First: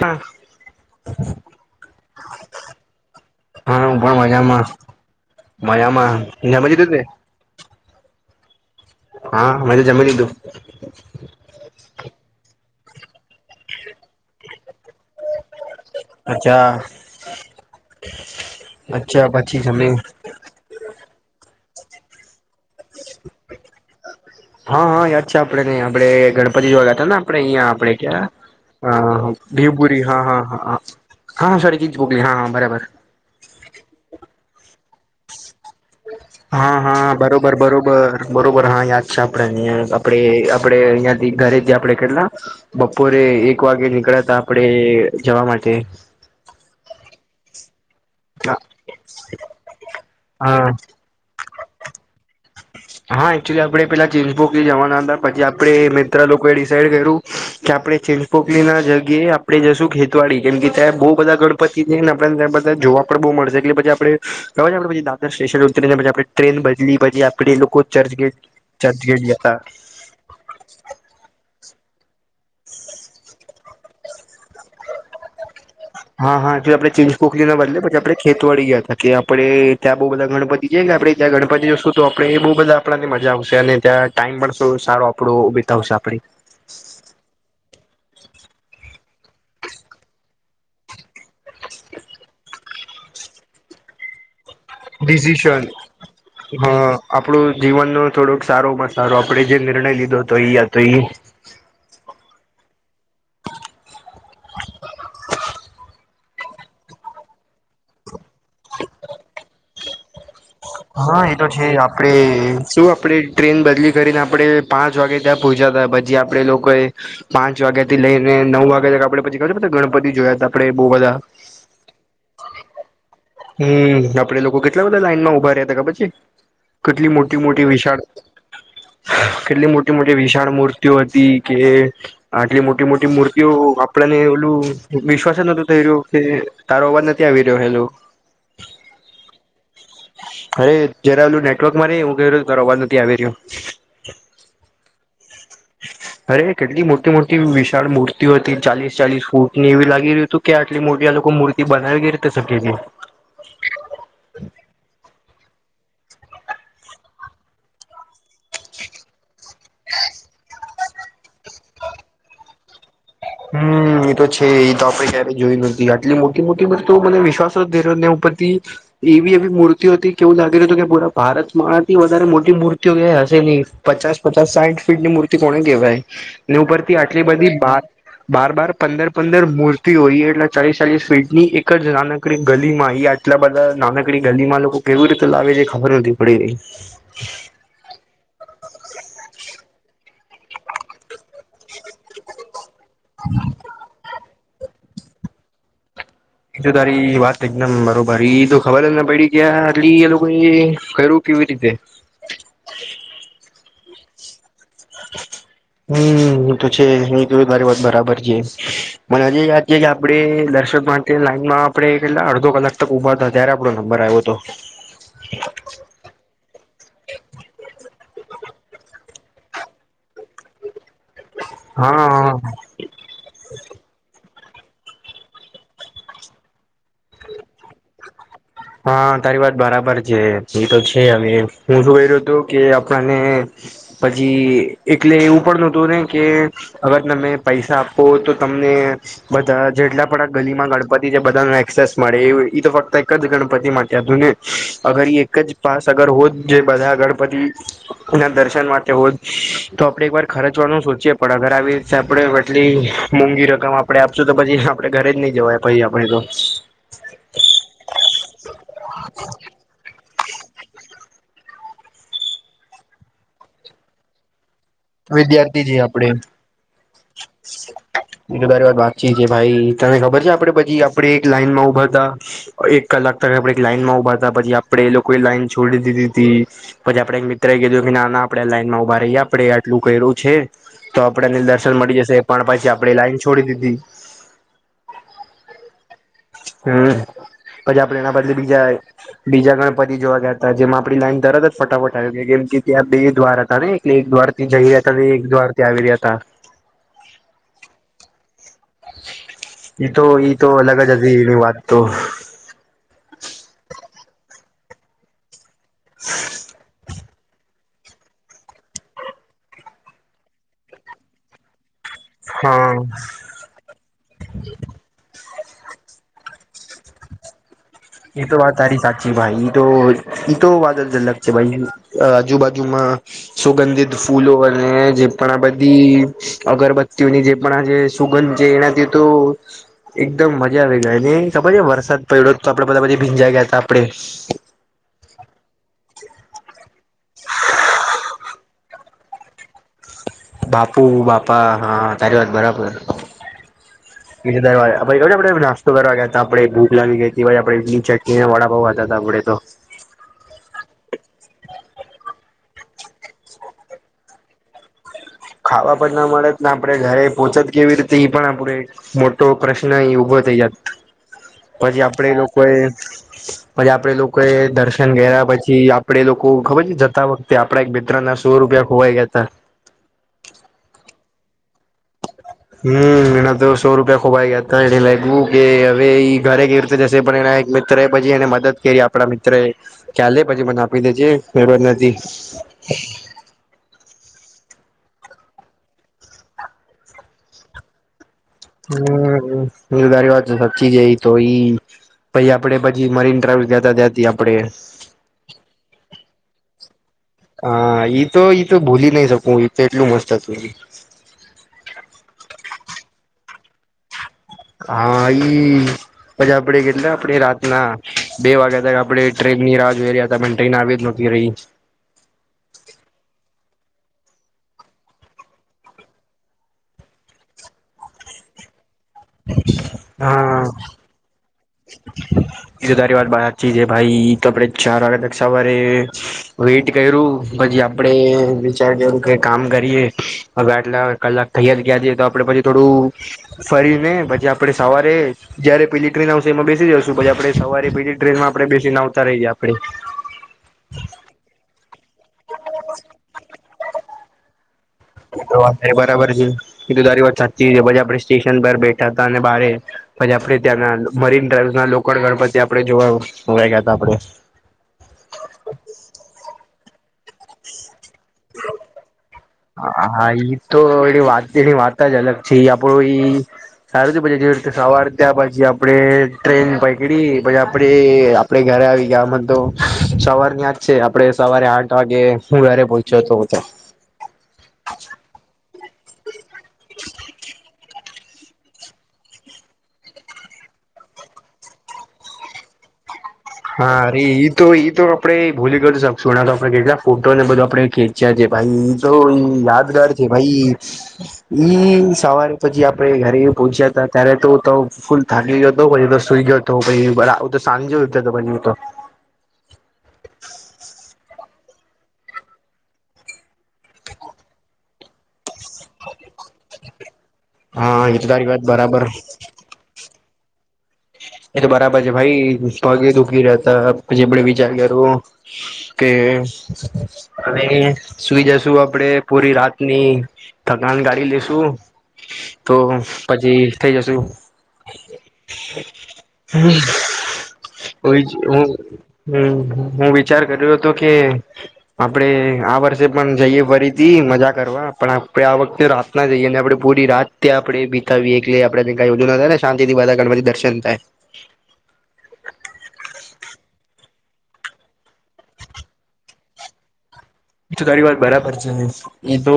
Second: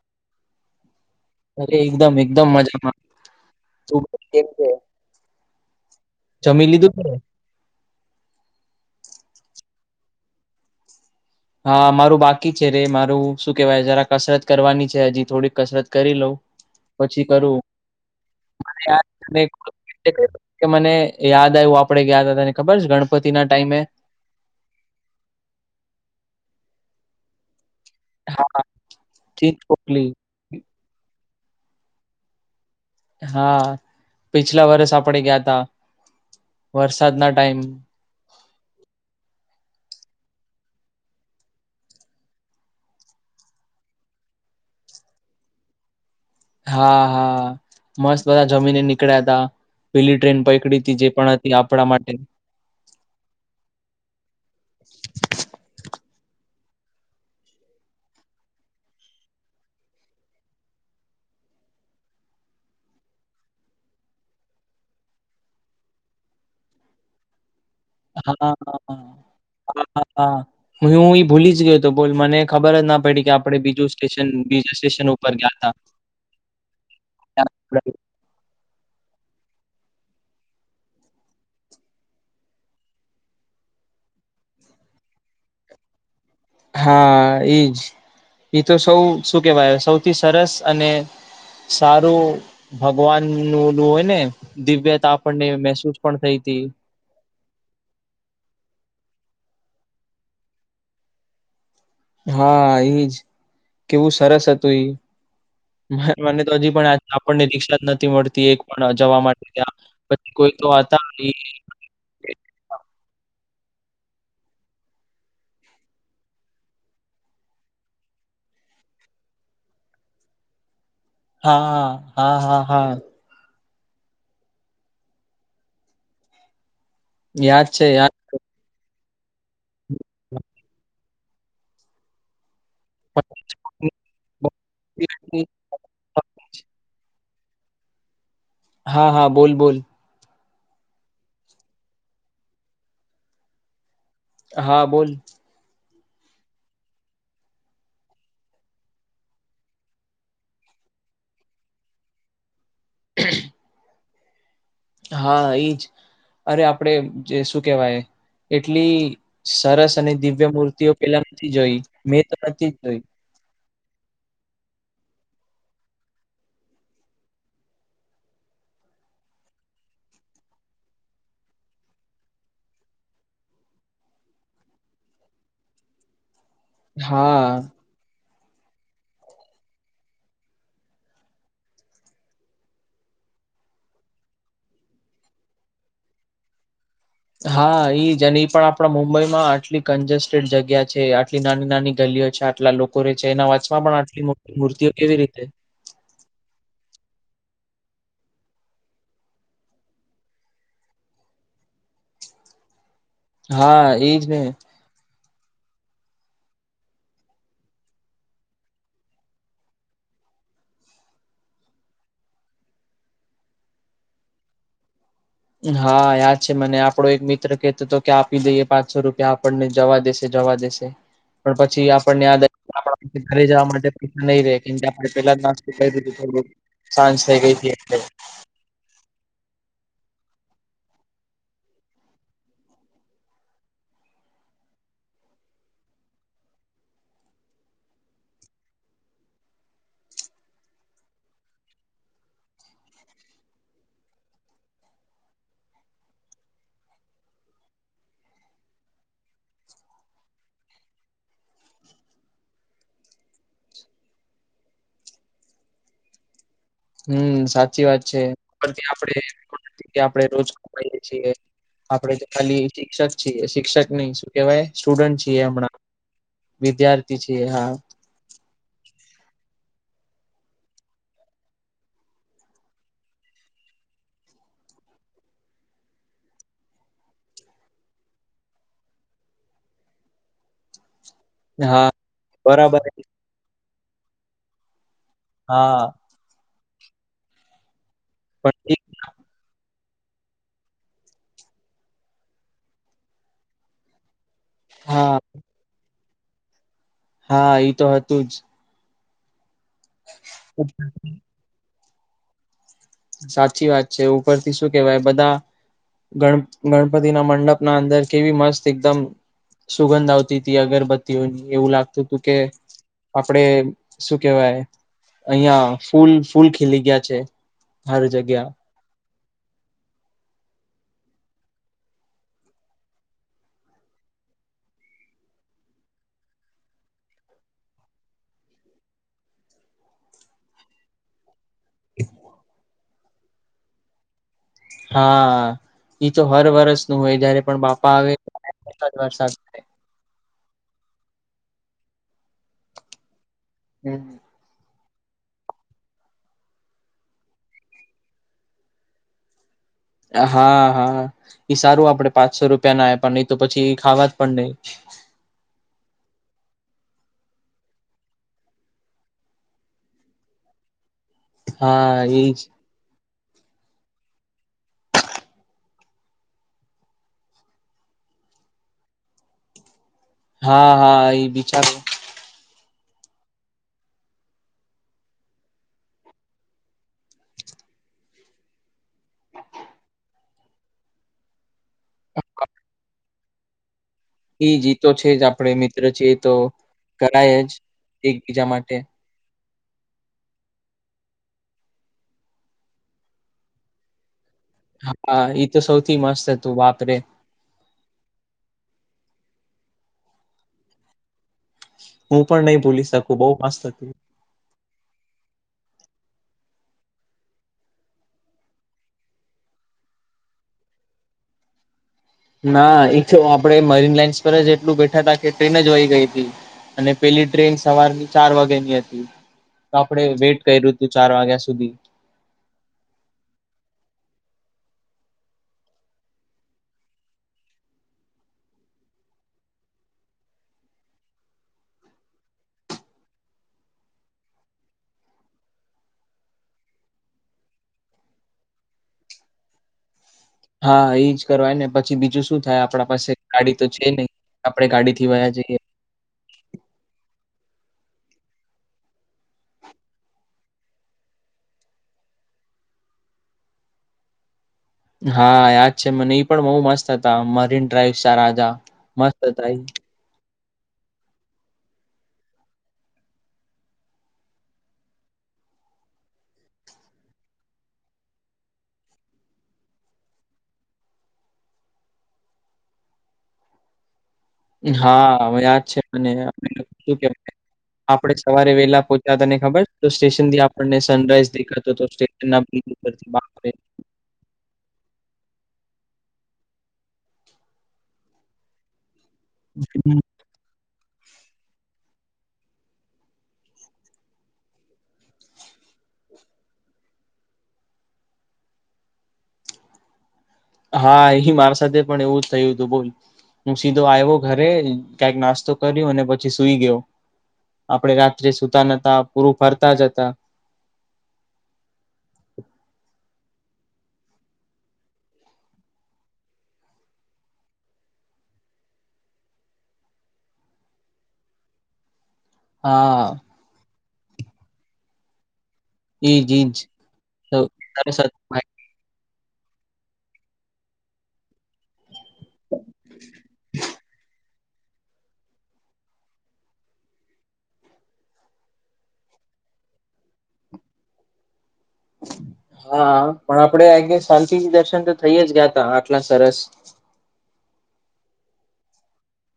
હા અરે એકદમ એકદમ મજામાં. હા હું પણ મજામાં મજામાં જમી જમીન તે લીધું. હા મે તો જમી લીધું. હા મારું બાકી છે રે મારું શું કેવાય જરા કસરત કરવાની છે હજી થોડીક કસરત કરી લઉ અચ્છા પછી કરું અચ્છા પછી જમી [inaudible] કે મને યાદ આવ્યું આપણેે ગયા ત તને ખબર છે ગણપતિ ના ટાઈમે હા હા યાદ છે આપડે ને આપણેે ગણપતિ જોવા ગયા હતા ને આપડે અહીયાં આપણે હા ચીજ ભીવબુરી પોટલી હા હા હા હા સોરી [inaudible] હા હા બરાબર હા પિછલા વર્ષ આપણેે ગયા ત હા હા બરોબર બરોબર બરોબર હા યાદ છે આપડે આપે આપડે અહીંયાથી ઘરે જ આપડે કેટલા બપોરે એક વાગે નીકળ્યા હતા આપડે જવા માટે હા હા મસ્ત બધા જમીને નીકળ્યા હતા પેલી ટ્રેન હા પકડી હતી જે પણ આપણા માટે હા એકચુલી આપડે પેલા ચિમસબુક જવાના હતા પછી આપડે મિત્ર લોકોએ ડિસઇડ કર્યું. કે આપણે ચેંજપોકલી ના જગ્યાએ આપણેે જશું ખેતવાડી કેમ કે ત્યાં બહુ બધા [inaudible] [inaudible] જોવા પણ બઉ મળશે એટલે પછી આપડે આપણે પછી દાદર સ્ટેશન ઉતરીને પછી આપણે ટ્રેન બદલી પછી આપડે લોકો ચર્ચ ગેટ ચર્ચ હા ગેટ ગયા હતા. હા હું ઈ ભૂલી જ ગયો હતો બોલ મને ખબર જ ના પડી કે આપડે બીજું સ્ટેશન બીજા સ્ટેશન ઉપર ગયા તા ખેત વડી ગયા હતા કે આપડે ત્યાં બઉ બધા ગણપતિ છે કે આપડે ત્યાં ગણપતિ ને શું તો આપણે એ બહુ બધા આપણા થી મજા આવશે અને ત્યાં ટાઈમ પણ સારો આપણો વીતાવશે આપણે હા ઈજ ઈતો સૌ શું કેવાય સૌથી સરસ અને સારું ભગવાન નું ઓલું હોય ને દિવ્યતા આપણને ડિસિશન મહેસૂસ પણ થઈ હતી. હા આપણું જીવનનો થોડોક સારોમાં સારો આપણે જે નિર્ણય લીધો હતો એયા તો હા એઈ જ કેવું સરસ હતું ઈ મને તો હજી પણ આપણને રિકક્ષા જ નથી મળતી એક પણ જવા માટે ત્યાં પછી કોઈ તો હતા હા એ ઈ. તો છે આપ આપણે શું આપણે ટ્રેન બદલી કરીને આપણે પાંચ વાગે ત્યાં પહોંચ્યા હતા પછી આપણેે લોકોએ પાંચ વાગ્યા થી લઈને નવ વાગ્યા તા આપણે પછી ગણપતિ જોયા તા આપડે બહુ બધા હા હા હા હા હા હમ આપડે લોકો કેટલા બધા લાઈન માં ઉભા રહ્યા હતા ખબર છે. કેટલી મોટી મોટી યાદ છે વિશાળ યાદ કેટલી મોટી મોટી વિશાળ મૂર્તિઓ હતી કે આટલી મોટી મોટી મૂર્તિઓ આપણને બો- ઓલું વિશ્વાસ જ નતો થઈ રહ્યો કે તારો અવાજ ન આવી રહ્યો [inaudible] હા હા બોલ બોલ અરે જરાલું નેટવર્ક મા‌ [inaudible] અવાજ નથી આવી રહ્યો. હા બોલ [inaudible] અરે કેટલી મોટી મોટી વિશાળ મૂર્તિઓ હતી ચાલીસ ચાલીસ ફૂટ ની એવી લાગી રહ્યું હતું. કે આટલી મોટી આ લોકો મૂર્તિ બનાવી [inaudible] [inaudible] હા એ ઈજ અરે આપડે જે શું કેવાય? એટલી સરસ અને દિવ્ય મૂર્તિઓ પેલા નથી જોઈ મેં તો નથી જોઈ. હમમ એતો છે એ તો આપડે ક્યારેય જોયું નથી આટલી મોટી મોટી વસ્તુ મને વિશ્વાસ ધરવ ઉપર થી એવી એવી મૂર્તિઓ હતી કેવું લાગી રહ્યું હતું કે પૂરા ભારતમાંથી વધારે મોટી મૂર્તિઓ કયા હશે ની. પચાસ પચાસ સાયઠ ફીટની મૂર્તિ કોને કહેવાય ને ઉપરથી આટલી હા બધી બાર બાર બાર પંદર પંદર મૂર્તિ હોય એટલે ચાલીસ ચાલીસ ફીટની એક જ નાનકડી ગલી માં ઈ એટલા બધા નાનકડી ગલીમાં લોકો કેવી રીતે લાવે એ ખબર જ નથી પડી. હા ઈ જ અને ઈ પણ આપણા મુંબઈ માં આટલી કંજેસ્ટ જગ્યા છે આટલી નાની નાની ગલીઓ છે આટલા લોકો રે છે એના વચમાં પણ આટલી મોટી મૂર્તિઓ કેવી રીતે એ તો તારી વાત એકદમ બરોબર ઈ તો ખબર જ ના પડી કે આટલી એ લોકો એ કર્યું કેવી રીતે. હા એજ ને. હમમ એ તો છે એ તમારી વાત બરાબર છે. મને હજી યાદ છે કે આપડે દર્શક માટે લાઈનમાં આપડે કેટલા અડધો કલાક તક ઉભાતા. ત્યારે આપણો નંબર આવ્યો તો. હા યાદ છે મને આપડો એક મિત્ર કેતો તો કે આપી દઈએ પાંનસો રૂપિયા આપણને જવા દેશે. તે જવા દેશે પણ પછી આપણને હા યાદ [unintelligible] ઘરે જવા માટે પૈસા નય રેય કેમ કે આપણે પેલા જ નાસ્તો કરી દીધું થોડક. સાંજ થઇ ગઈ તી એટલે હા તારી વાત બરાબર છે એ તો છે હવે હું શું કર્યું હતું કે આપણને પછી એટલે એવું પણ નોતું ને કે અગર તમે પૈસા આપો તો તમને બધા જેટલા પણ આ ગલી માં ગણપતિ જે બધા નું એક્સેસ મળે એ તો ફક્ત એક જ ગણપતિ ગણપતિ માટે હતું ને અગર એક જ પાસ અગર હોત જે બધા ગણપતિ એ ના દર્શન માટે હોય તો આપડે એક વાર ખર્ચવાનું સોચીએ પણ અગર આવી રીતે આપડે એટલી મોંઘી રકમ આપડે આપશું તો પછી આપડે ઘરે જ નય જવાય પછી આપણેે તો હમમ સાચી વાત છે પણ ત્યાં આપણે આપણે રોજ ખવાએ છીએ. આપડે તો ખાલી શિક્ષક છીએ, શિક્ષક નય શું. કેવાય સ્ટુડન્ટ છીએ વિદ્યાર્થી હમણાં આપણે વિદ્યાર્થી છીએ હા. એ તો બારી બાકી છે ભાઈ તને ખબર છે આપડે પછી આપણે એક લાઈનમાં ઉભા તા. એક કલાક તા આપણે એક લાઈન માં ઉભાતા પછી આપડે એ લોકોએ લાઈન છોડી દીધી તી. પછી આપણે એક મિત્ર એ કીધું કે ના ના આપડે લાઈન માં ઉભા રહીએ આપડે પેલું કર્યું છે તો આપડે ને દર્શન હા મળી જશે પણ પછી બરાબર આપણે લાઈન છોડી દીધી. હા. હમમ પછી આપડે એના બદલે બીજા પણ એ- બીજા ગણપતિ જોવા ગીતા જેમાં આપડી લાઈન તરત જ ફટાફટ લાગી કેમ કે ત્યાં બે દ્વાર હતા ને એટલે એક દ્વાર થી જઈ રહ્યા હતા હા એક દ્વાર થી આવી રહ્યા હતા. હા ઈ તો હતું જ. ઈ ઈ તો અલગ જ હતી એની વાત તો સાચી વાત છે ઉપરથી શું કેવાય બધા ગણ ગણ ગણપતિ ના મંડપના અંદર કેવી મસ્ત એકદમ સુગંધ આવતી તી અગરબત્તીઓની એવું લાગતું હતું કે હા આપડે શું કેહેવાય અહિયાં ફૂલ ફૂલ ખીલી ગીયા છે. હર એ તો જગ્યા વાત તારી સાચ જી ભાઈ ઈ તો ઈ તો વાત જ અલગ છે ભાઈ આજુબાજુમાં સુગંધિત ફૂલો અને જે પણ આ બધી અગરબત્તીઓની જે પણ આ જે સુગંધ જે એનાથી તો એકદમ મજા આવી ગય ને ખબર છે વરસાદ પડડ્યો ને પછી ભીંજાય ગયા તા આપડે. હા ઈ તો હર વર્ષ નું હોય જયારે પણ બાપા આવે વરસાદ વરસાદ. થાય બાપુ બાપા હા તારી વાત બરાબર. હમ્મ [unintelligible] નાસ્તો કરવા ગયા હતા આપણેે ભૂખ લાગી ગઈ હતી આપ ચકી વાડા પતા હતા આપડે તો. હા હા સારું આપણેે પાંચસો રૂપિયા ના પણ નહી તો પછી એ ખાવા જ પણ નહી. ખાવા પણ ના મળેત ને આપડણે ઘરે પોહોંચત કેવી રીતે પણ આપડે મોટો પ્રશ્ન અહી ઉઊભો થઈ જત પછી હા આપડે લોકો એજ એ પછી આપડે લોકો એ દર્શન કર્યા પછી આપડે લોકો ખબર છે જતા વખતે તે આપડા એક મિત્ર ના સો રૂપિયા ખોવાઈ ગયા હતા. હા હા એ બીચાર હમ્મ એના તો સો રૂપિયા ખોવાઈ ગયા હતા એને લાગ્યું કે હવે ઘરે કે રીતે જશે પણ એના મિત્ર એ પછી એને મદદ કરી આપડા મિત્ર એ ક્યાલે પછી મને આપી દેજેર નથી. [inaudible] એ જી તો છે જ આપણે મિત્ર છે એ તો કરાય જ એકબીજા માટે હમ્મ એ તારી વાત તો સચીજ એ તો ઈ. પછી આપડે પછી મરીન ટ્રાવેલ ગતા જતી આપડે. હા એ તો સૌથી મસ્ત હતું બાપ રે હા ઈ તો ઈ તો ભૂલી નઈ શકું તો એટલું મસ્ત હતું. હું પણ નહી ભૂલી શકું બઉ મસ્ત હત હા ઈ પછી આપડે કેટલા આપણે રાતના બે વાગ્યા તક આપણેે ટ્રેનની રાહ જોઈ રહ્યા હતા ટ્રેન આવી જ [unintelligible] રહી. ના ઈ છ આપડે મરીન લાઈન્સ પર જ એટલું બેઠા હતા કે ટ્રેન જ વય ગઈ હતી. અને પેલી ટ્રેન સવારની ચાર વાગ્યા ની હતી તો આપડે વેઇટ કર્યું હતું ચાર વાગ્યા સુધી. ઈ તારી વાત વાચી છે ભાઈ કપડે ચાર વાગ તક સવારે વેટ કર્યું પછી આપડે વિચાર કરું કે કામ કરીએ હવે આટલા કલાક થયા જ ગયા જએ તો આપડે પછી થોડું ફરી ને પછી આપડે સવારે જયારે પેલી ટ્રેન આવશે એમાં બેસી જઉશું પછી આપડે સવારે પછી ટ્રેનમાં આપણે બેસીને આવતા રહી જાયએ આપડે હા ઈ જ કરવાય ને પછી બીજું શું થાય આપણા પાસે ગાડી તો છે નહી આપે ગાડી થી વયા જઈએ. અતારે બરાબર છે એ તો તારી વાત સાચીછ આપડે સ્ટેશન પર બેઠા હતા અને બારે પછી આપણે ત્યાંના મરીન ડ્રાઈવસ ના લોકડ ગણપતિ આપે જોવાવા ગયા હતા આપડે. હા યાદ છે મને એ પણ બહુ મસ્ત હતા મરીન ડ્રાઈવ સારા જા મસ્ત હતા ઈ. હા ઈ તો એની વાત એની વાત જ અલગ છે એ આપડું ઈ સારું પછી જેવી રીતે સવાર ત્યાં પછી આપડે ટ્રેન પૈકડી પછી આપડે આપે ઘરે આવી ગયામાં તો સવાર આજ છે આપડે સવારે આઠ વાગે હું ઘરે પહોંચ્યો હતો તો. હા યાદ છે મને કે [unintelligible] આપડે સવારે વેલા પોહોંચ્યા હતા ને ખબર તો સ્ટેશન થી આપણને સનરાઈઝ દેખાતો તો સ્ટેશન ના [unintelligible] હા અરે ઈ તો ઈ તો આપડે ભૂલી કરી શકશું એના તો આપડે કેટલા ફોટો ને બધું આપડે [unintelligible] છે ભાઈ ઈ તો યાદગાર હમ્મ. છે ભાઈ. ઈ સવારે પછી આપણે ઘરે પહોંચ્યા હતા ત્યારે તો ફૂલ થાકી ગીયો તો પછી સુઈ ગયો હતો પછ તો સાંજે હતો પછ તો. હા એ મારા સાથે પણ એવું જ થયું હતું બોલ હું સીધો આવ્યો ઘરે કંક નાસ્તો [unintelligible] કર્યો અને પછી સુઈ ગયો હા આપડે એ તો તારી રાત્રે વાત સુતા બરાબર નતા પૂરું ફરતા જ હતા. એ તો બરાબર છે ભાઈ પગે દુખી રહતા પછી આપડે વિચાર કરું કે હવે સુઈ જશું આપડે પૂરી રાતની થકાન ગાડી લેશુ તો હા, પછી થઈ જશુ. એજ એજ. [unintelligible] તો સરસ હતું ભાઈ. હમ હું વિચાર કર્યો હતો કે આપડે આ વર્ષે પણ જઈએ ફરીથી મજા કરવા પણ આપડણે આ વખતે રાત ના જઈએ અને આપડણે પૂરી રાત આપડણે બીતાવીએ એટલે આપડને કઈ ઓધું ના થાય ને શાંતિ થી બધા ગણપતિ દર્શન થાય હા પણ આપડે આ ગ શાંતિ દર્શન તો થઈ જ ગયા ત આટલા સરસ તો તારી વાત બરાબર છે ને એ તો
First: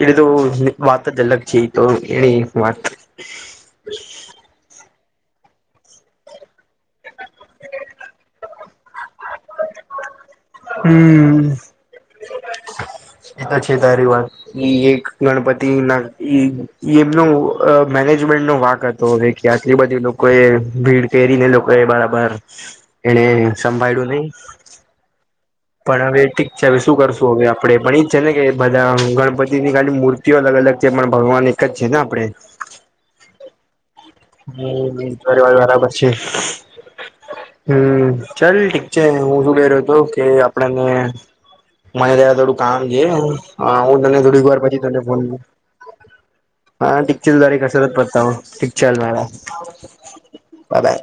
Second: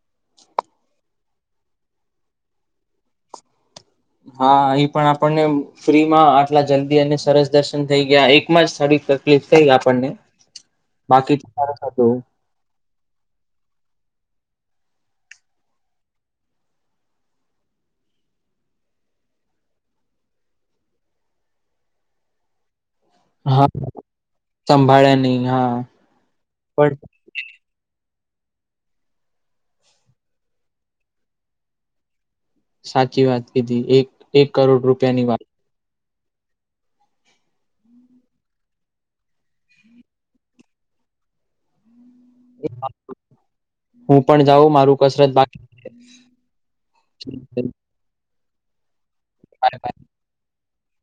એની તો વાત જ અલગ છે એ તો એની વાત હા એહી પણ આપણને ફ્રીમાં આટલા જલ્દી અને સરસ દર્શન થઈ ગયા એકમાં જ સ પ્લી થ આપણને બાકી હમ તો સરસ હતું. એ તો છે તારી વાત એક ગણપતિ ના એમનો મેનેજમેન્ટ નો વાક હતો તો ભ કે આટલી બધી લોકો એ ભીડ કેરીને લોકો એ બરાબર એને હા સંભાળળ્યું નહી સંભાળ્યા ન હા પણ હવે ઠીક છે હવે પણ શું કરશું હવે આપણેે પણ એજ છે ને કે બધા ગણપતિની ખાલી મૂર્તિઓ અલગ અલગ છે પણ ભગવાન એક જ છે ને આપણે સાચી વાત કીધી એક એક કરોડ હમ રૂપિયાની ઘરી વાત વાળ બરાબર છે હમ ચાલ ઠીક છે હું શું કર્યો હતો કે આપણને મને ત થોડું કામ છે હું ત થોડીક પણ વાર જાઉં પછ મારું ફોન કસરત બાકી હા ટિકચલ દ્વારા બાય કસરત પડતા હું ટિકચલ બાય. દ્વારા બાય